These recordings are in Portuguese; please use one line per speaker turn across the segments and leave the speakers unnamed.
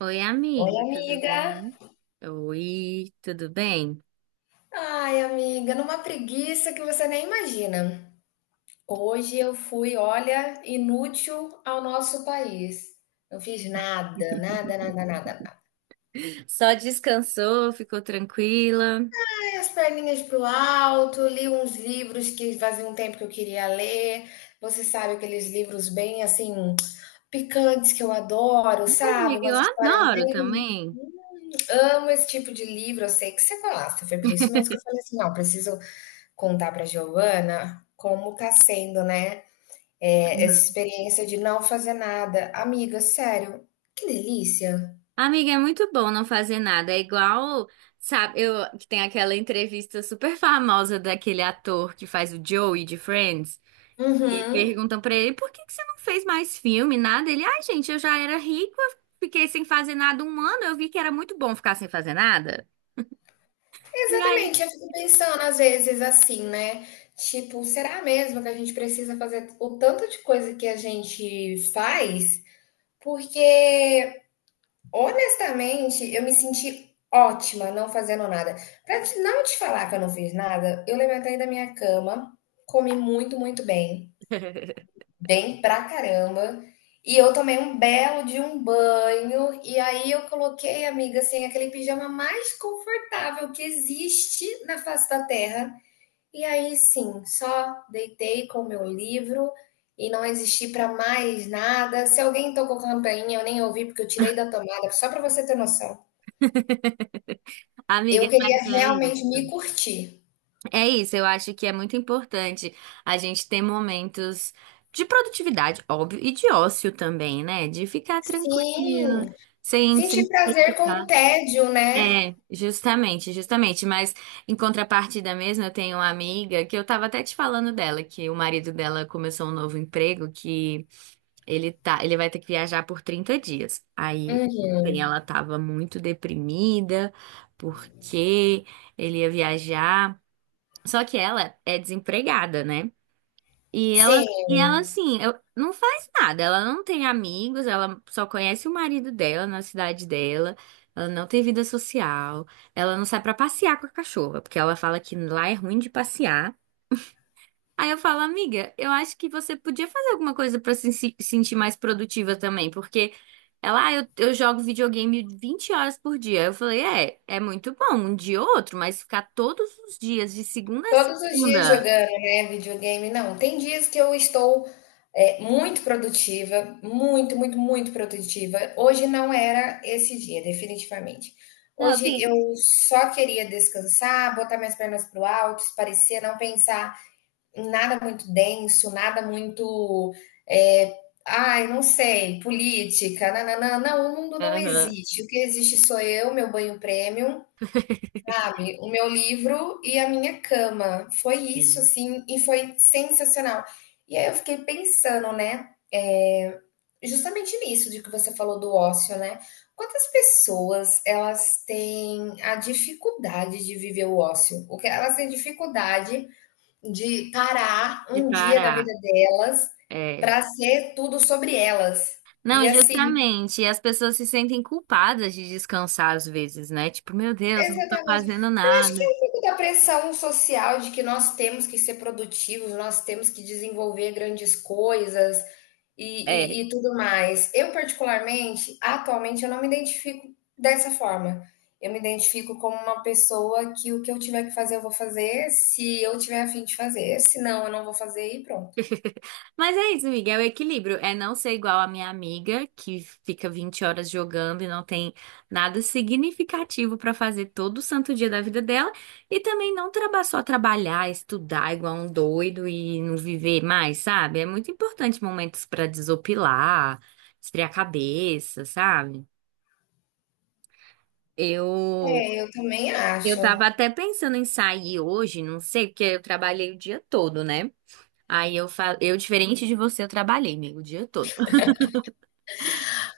Oi,
Oi,
amiga, tudo
amiga.
bem? Oi, tudo bem?
Ai, amiga, numa preguiça que você nem imagina. Hoje eu fui, olha, inútil ao nosso país. Não fiz nada, nada, nada, nada, nada.
Só descansou, ficou tranquila? Ai,
Dei as perninhas pro alto, li uns livros que fazia um tempo que eu queria ler. Você sabe aqueles livros bem assim picantes que eu adoro, sabe?
amiga, eu
Umas histórias
adoro
bem.
também.
Amo esse tipo de livro, eu sei que você gosta. Foi por isso mesmo que eu falei assim: não, preciso contar para a Giovana como tá sendo, né, essa
Uhum.
experiência de não fazer nada. Amiga, sério, que delícia.
Amiga, é muito bom não fazer nada. É igual, sabe, eu que tem aquela entrevista super famosa daquele ator que faz o Joey de Friends. E
Uhum.
perguntam pra ele, por que que você não fez mais filme, nada? Ele, ai, gente, eu já era rico, eu fiquei sem fazer nada um ano, eu vi que era muito bom ficar sem fazer nada. E aí
Exatamente, eu fico pensando às vezes assim, né? Tipo, será mesmo que a gente precisa fazer o tanto de coisa que a gente faz? Porque, honestamente, eu me senti ótima não fazendo nada. Não te falar que eu não fiz nada, eu levantei da minha cama, comi muito, muito bem. Bem pra caramba. E eu tomei um belo de um banho, e aí eu coloquei, amiga, assim, aquele pijama mais confortável que existe na face da Terra. E aí sim, só deitei com o meu livro e não existi pra mais nada. Se alguém tocou campainha, eu nem ouvi porque eu tirei da tomada, só pra você ter noção.
Amiga,
Eu
mas
queria
é
realmente
isso.
me curtir.
É isso, eu acho que é muito importante a gente ter momentos de produtividade, óbvio, e de ócio também, né? De ficar tranquila,
Sim,
sem
sentir
se
prazer com
preocupar.
o tédio, né?
É, justamente, justamente. Mas em contrapartida mesmo, eu tenho uma amiga que eu tava até te falando dela, que o marido dela começou um novo emprego que ele tá, ele vai ter que viajar por 30 dias. Aí ontem
Uhum.
ela tava muito deprimida porque ele ia viajar. Só que ela é desempregada, né? E ela,
Sim.
e ela assim, não faz nada. Ela não tem amigos, ela só conhece o marido dela na cidade dela. Ela não tem vida social. Ela não sai pra passear com a cachorra, porque ela fala que lá é ruim de passear. Aí eu falo, amiga, eu acho que você podia fazer alguma coisa pra se sentir mais produtiva também, porque ela, ah, eu jogo videogame 20 horas por dia. Eu falei, é, é muito bom, um dia ou outro, mas ficar todos os dias, de segunda a
Todos os dias
segunda.
jogando, né, videogame, não. Tem dias que eu estou, muito produtiva, muito, muito, muito produtiva. Hoje não era esse dia, definitivamente.
Não,
Hoje
assim.
eu só queria descansar, botar minhas pernas pro alto, espairecer, não pensar em nada muito denso, nada muito, eh, ai, não sei, política, não, o mundo não
Aham.
existe. O que existe sou eu, meu banho premium. Sabe, o meu livro e a minha cama. Foi isso,
Sim.
assim, e foi sensacional. E aí eu fiquei pensando, né, justamente nisso de que você falou do ócio, né. Quantas pessoas elas têm a dificuldade de viver o ócio? O que elas têm dificuldade de parar
De
um dia da vida
parar.
delas
É.
para ser tudo sobre elas.
Não,
E assim.
justamente. E as pessoas se sentem culpadas de descansar às vezes, né? Tipo, meu Deus, não tô
Exatamente.
fazendo
Eu acho que é
nada.
um pouco da pressão social de que nós temos que ser produtivos, nós temos que desenvolver grandes coisas e,
É.
e, e tudo mais. Eu, particularmente, atualmente, eu não me identifico dessa forma. Eu me identifico como uma pessoa que o que eu tiver que fazer, eu vou fazer, se eu tiver a fim de fazer, se não, eu não vou fazer e pronto.
Mas é isso, amiga, é o equilíbrio. É não ser igual a minha amiga, que fica 20 horas jogando e não tem nada significativo pra fazer todo santo dia da vida dela. E também não traba- só trabalhar, estudar igual um doido e não viver mais, sabe? É muito importante momentos pra desopilar, esfriar a cabeça, sabe? Eu
É, eu também
eu
acho.
tava até pensando em sair hoje, não sei, porque eu trabalhei o dia todo, né? Aí eu diferente de você, eu trabalhei, amigo, o dia todo.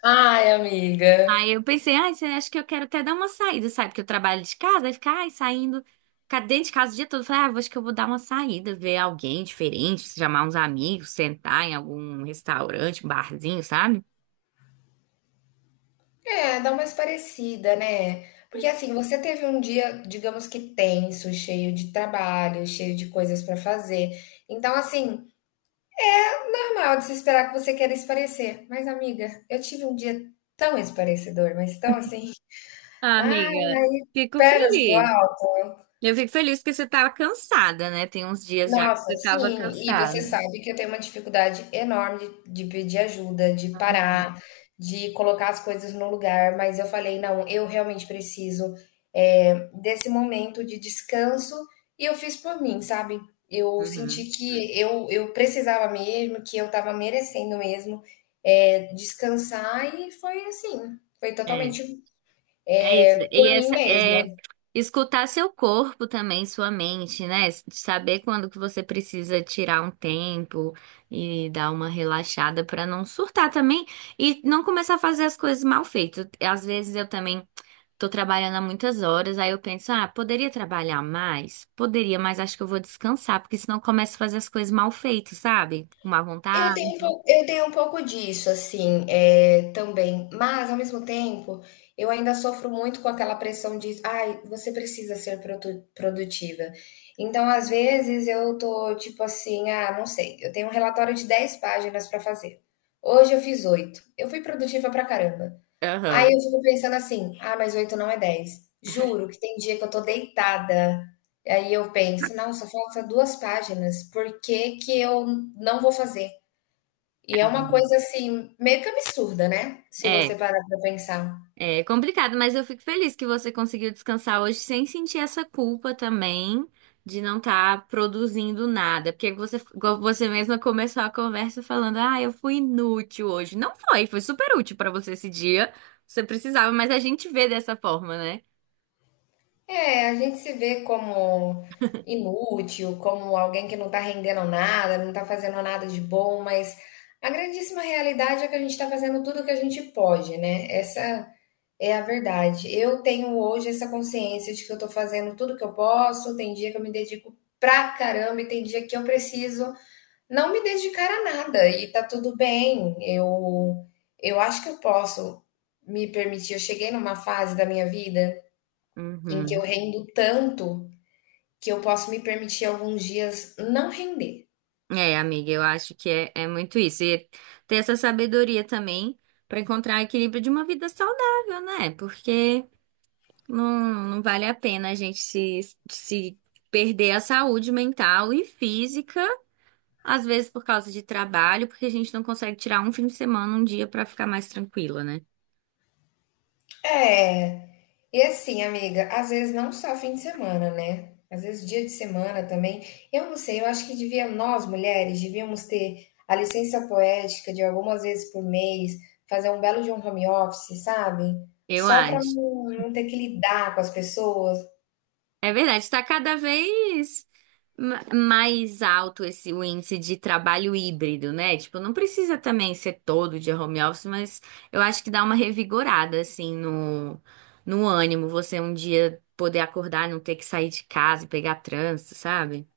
Ai, amiga.
Aí eu pensei, ai, você acha que eu quero até dar uma saída, sabe? Porque eu trabalho de casa, aí ficar, ai, saindo, ficar dentro de casa o dia todo. Eu falei, ah, eu acho que eu vou dar uma saída, ver alguém diferente, chamar uns amigos, sentar em algum restaurante, um barzinho, sabe?
É, dá uma esparecida, né? Porque assim, você teve um dia, digamos que tenso, cheio de trabalho, cheio de coisas pra fazer. Então, assim, normal de se esperar que você queira esparecer. Mas, amiga, eu tive um dia tão esparecedor, mas tão assim,
Ah,
ah,
amiga, fico
pernas pro
feliz.
ar.
Eu fico feliz porque você tava cansada, né? Tem uns dias já que
Nossa,
você tava
sim, e você
cansada.
sabe que eu tenho uma dificuldade enorme de pedir ajuda, de parar, de colocar as coisas no lugar, mas eu falei: "Não, eu realmente preciso, eh, desse momento de descanso", e eu fiz por mim, sabe. Eu senti
Uhum.
que eu precisava mesmo, que eu estava merecendo mesmo, descansar, e foi assim, foi
É,
totalmente
é isso. E
por mim
essa é
mesmo.
escutar seu corpo também, sua mente, né? Saber quando que você precisa tirar um tempo e dar uma relaxada pra não surtar também e não começar a fazer as coisas mal feitas. Às vezes eu também tô trabalhando há muitas horas, aí eu penso, ah, poderia trabalhar mais? Poderia, mas acho que eu vou descansar, porque senão eu começo a fazer as coisas mal feitas, sabe? Com má vontade.
Eu tenho um pouco disso, assim, é, também. Mas, ao mesmo tempo, eu ainda sofro muito com aquela pressão de, ai, você precisa ser produtiva. Então, às vezes, eu tô tipo assim, ah, não sei, eu tenho um relatório de 10 páginas para fazer. Hoje eu fiz 8, eu fui produtiva pra caramba. Aí eu
Aham.
fico pensando assim, ah, mas 8 não é 10. Juro que tem dia que eu tô deitada. Aí eu penso, não, só falta 2 páginas. Por que que eu não vou fazer? E é uma coisa, assim, meio que absurda, né, se você
É.
parar para pensar.
É complicado, mas eu fico feliz que você conseguiu descansar hoje sem sentir essa culpa também de não estar produzindo nada. Porque você, igual você mesma começou a conversa falando: ah, eu fui inútil hoje. Não foi, foi super útil pra você esse dia. Você precisava, mas a gente vê dessa forma, né?
É, a gente se vê como inútil, como alguém que não tá rendendo nada, não tá fazendo nada de bom, mas a grandíssima realidade é que a gente tá fazendo tudo o que a gente pode, né, essa é a verdade. Eu tenho hoje essa consciência de que eu tô fazendo tudo que eu posso, tem dia que eu me dedico pra caramba e tem dia que eu preciso não me dedicar a nada e tá tudo bem. Eu acho que eu posso me permitir. Eu cheguei numa fase da minha vida em que eu
Uhum.
rendo tanto que eu posso me permitir alguns dias não render.
É, amiga, eu acho que é, é muito isso. E ter essa sabedoria também pra encontrar equilíbrio de uma vida saudável, né? Porque não, não vale a pena a gente se perder a saúde mental e física, às vezes por causa de trabalho, porque a gente não consegue tirar um fim de semana, um dia pra ficar mais tranquila, né?
É. E assim, amiga, às vezes não só fim de semana, né? Às vezes dia de semana também. Eu não sei, eu acho que devia, nós mulheres, devíamos ter a licença poética de algumas vezes por mês, fazer um belo de um home office, sabe?
Eu
Só para
acho.
não ter que lidar com as pessoas.
É verdade, está cada vez mais alto esse o índice de trabalho híbrido, né? Tipo, não precisa também ser todo dia home office, mas eu acho que dá uma revigorada assim no ânimo, você um dia poder acordar, não ter que sair de casa e pegar trânsito, sabe?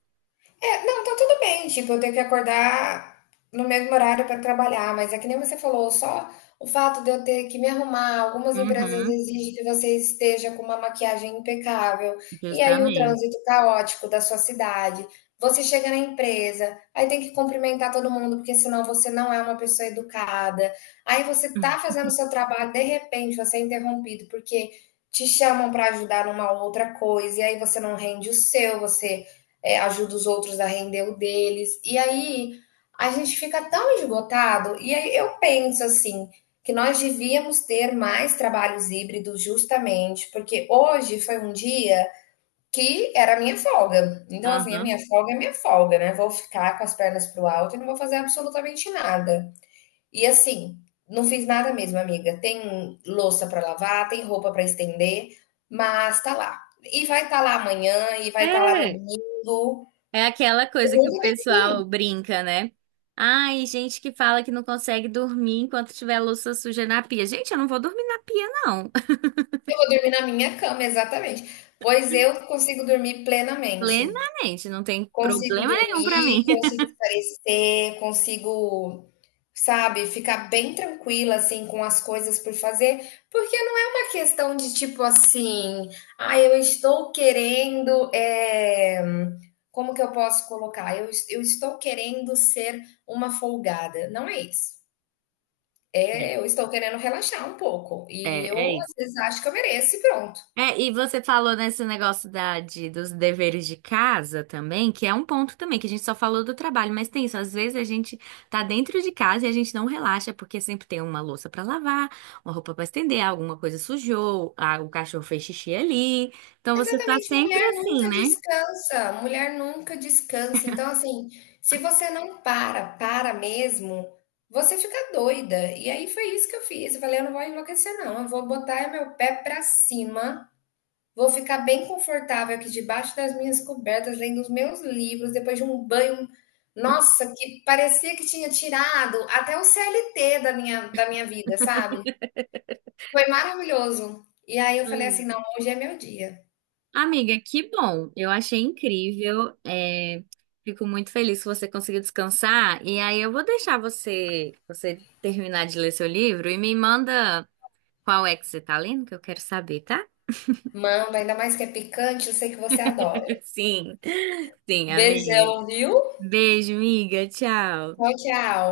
É, não, tá tudo bem, tipo, eu tenho que acordar no mesmo horário para trabalhar, mas é que nem você falou, só o fato de eu ter que me arrumar, algumas empresas
Uhum,
exigem que você esteja com uma maquiagem impecável, e aí o
justamente.
trânsito caótico da sua cidade. Você chega na empresa, aí tem que cumprimentar todo mundo, porque senão você não é uma pessoa educada. Aí você tá fazendo o seu trabalho, de repente você é interrompido porque te chamam para ajudar numa outra coisa, e aí você não rende o seu, você é, ajuda os outros a render o deles. E aí a gente fica tão esgotado. E aí eu penso assim que nós devíamos ter mais trabalhos híbridos justamente porque hoje foi um dia que era a minha folga. Então, assim, a
Aham.
minha folga é minha folga, né? Vou ficar com as pernas pro alto e não vou fazer absolutamente nada. E assim, não fiz nada mesmo, amiga. Tem louça para lavar, tem roupa para estender, mas tá lá. E vai estar tá lá amanhã, e vai estar tá lá no
É,
domingo.
é aquela coisa que o
Nunca tem fim.
pessoal brinca, né? Ai, gente que fala que não consegue dormir enquanto tiver louça suja na pia. Gente, eu não vou dormir na pia, não.
Eu vou dormir na minha cama, exatamente. Pois eu consigo dormir plenamente.
Plenamente, não tem
Consigo
problema nenhum pra
dormir,
mim.
consigo espairecer, consigo, sabe, ficar bem tranquila, assim, com as coisas por fazer, porque não é uma questão de tipo assim, ah, eu estou querendo, como que eu posso colocar? Eu estou querendo ser uma folgada. Não é isso. É, eu estou querendo relaxar um pouco. E
É,
eu,
é
às
isso.
vezes, acho que eu mereço e pronto.
É, e você falou nesse negócio da, dos deveres de casa também, que é um ponto também, que a gente só falou do trabalho, mas tem isso, às vezes a gente tá dentro de casa e a gente não relaxa, porque sempre tem uma louça pra lavar, uma roupa pra estender, alguma coisa sujou, ah, o cachorro fez xixi ali. Então você tá
Exatamente,
sempre
mulher
assim,
nunca
né?
descansa, mulher nunca descansa. Então, assim, se você não para, para mesmo, você fica doida. E aí foi isso que eu fiz. Eu falei, eu não vou enlouquecer, não. Eu vou botar meu pé pra cima, vou ficar bem confortável aqui debaixo das minhas cobertas, lendo os meus livros, depois de um banho, nossa, que parecia que tinha tirado até o CLT da minha vida, sabe? Foi maravilhoso. E aí eu falei assim,
Ai,
não, hoje é meu dia.
amiga, que bom. Eu achei incrível. É, fico muito feliz que você conseguiu descansar. E aí eu vou deixar você terminar de ler seu livro e me manda. Qual é que você tá lendo, que eu quero saber, tá?
Manda, ainda mais que é picante, eu sei que você adora.
Sim, sim, amiga.
Beijão, viu?
Beijo, amiga.
Tchau,
Tchau.
tchau.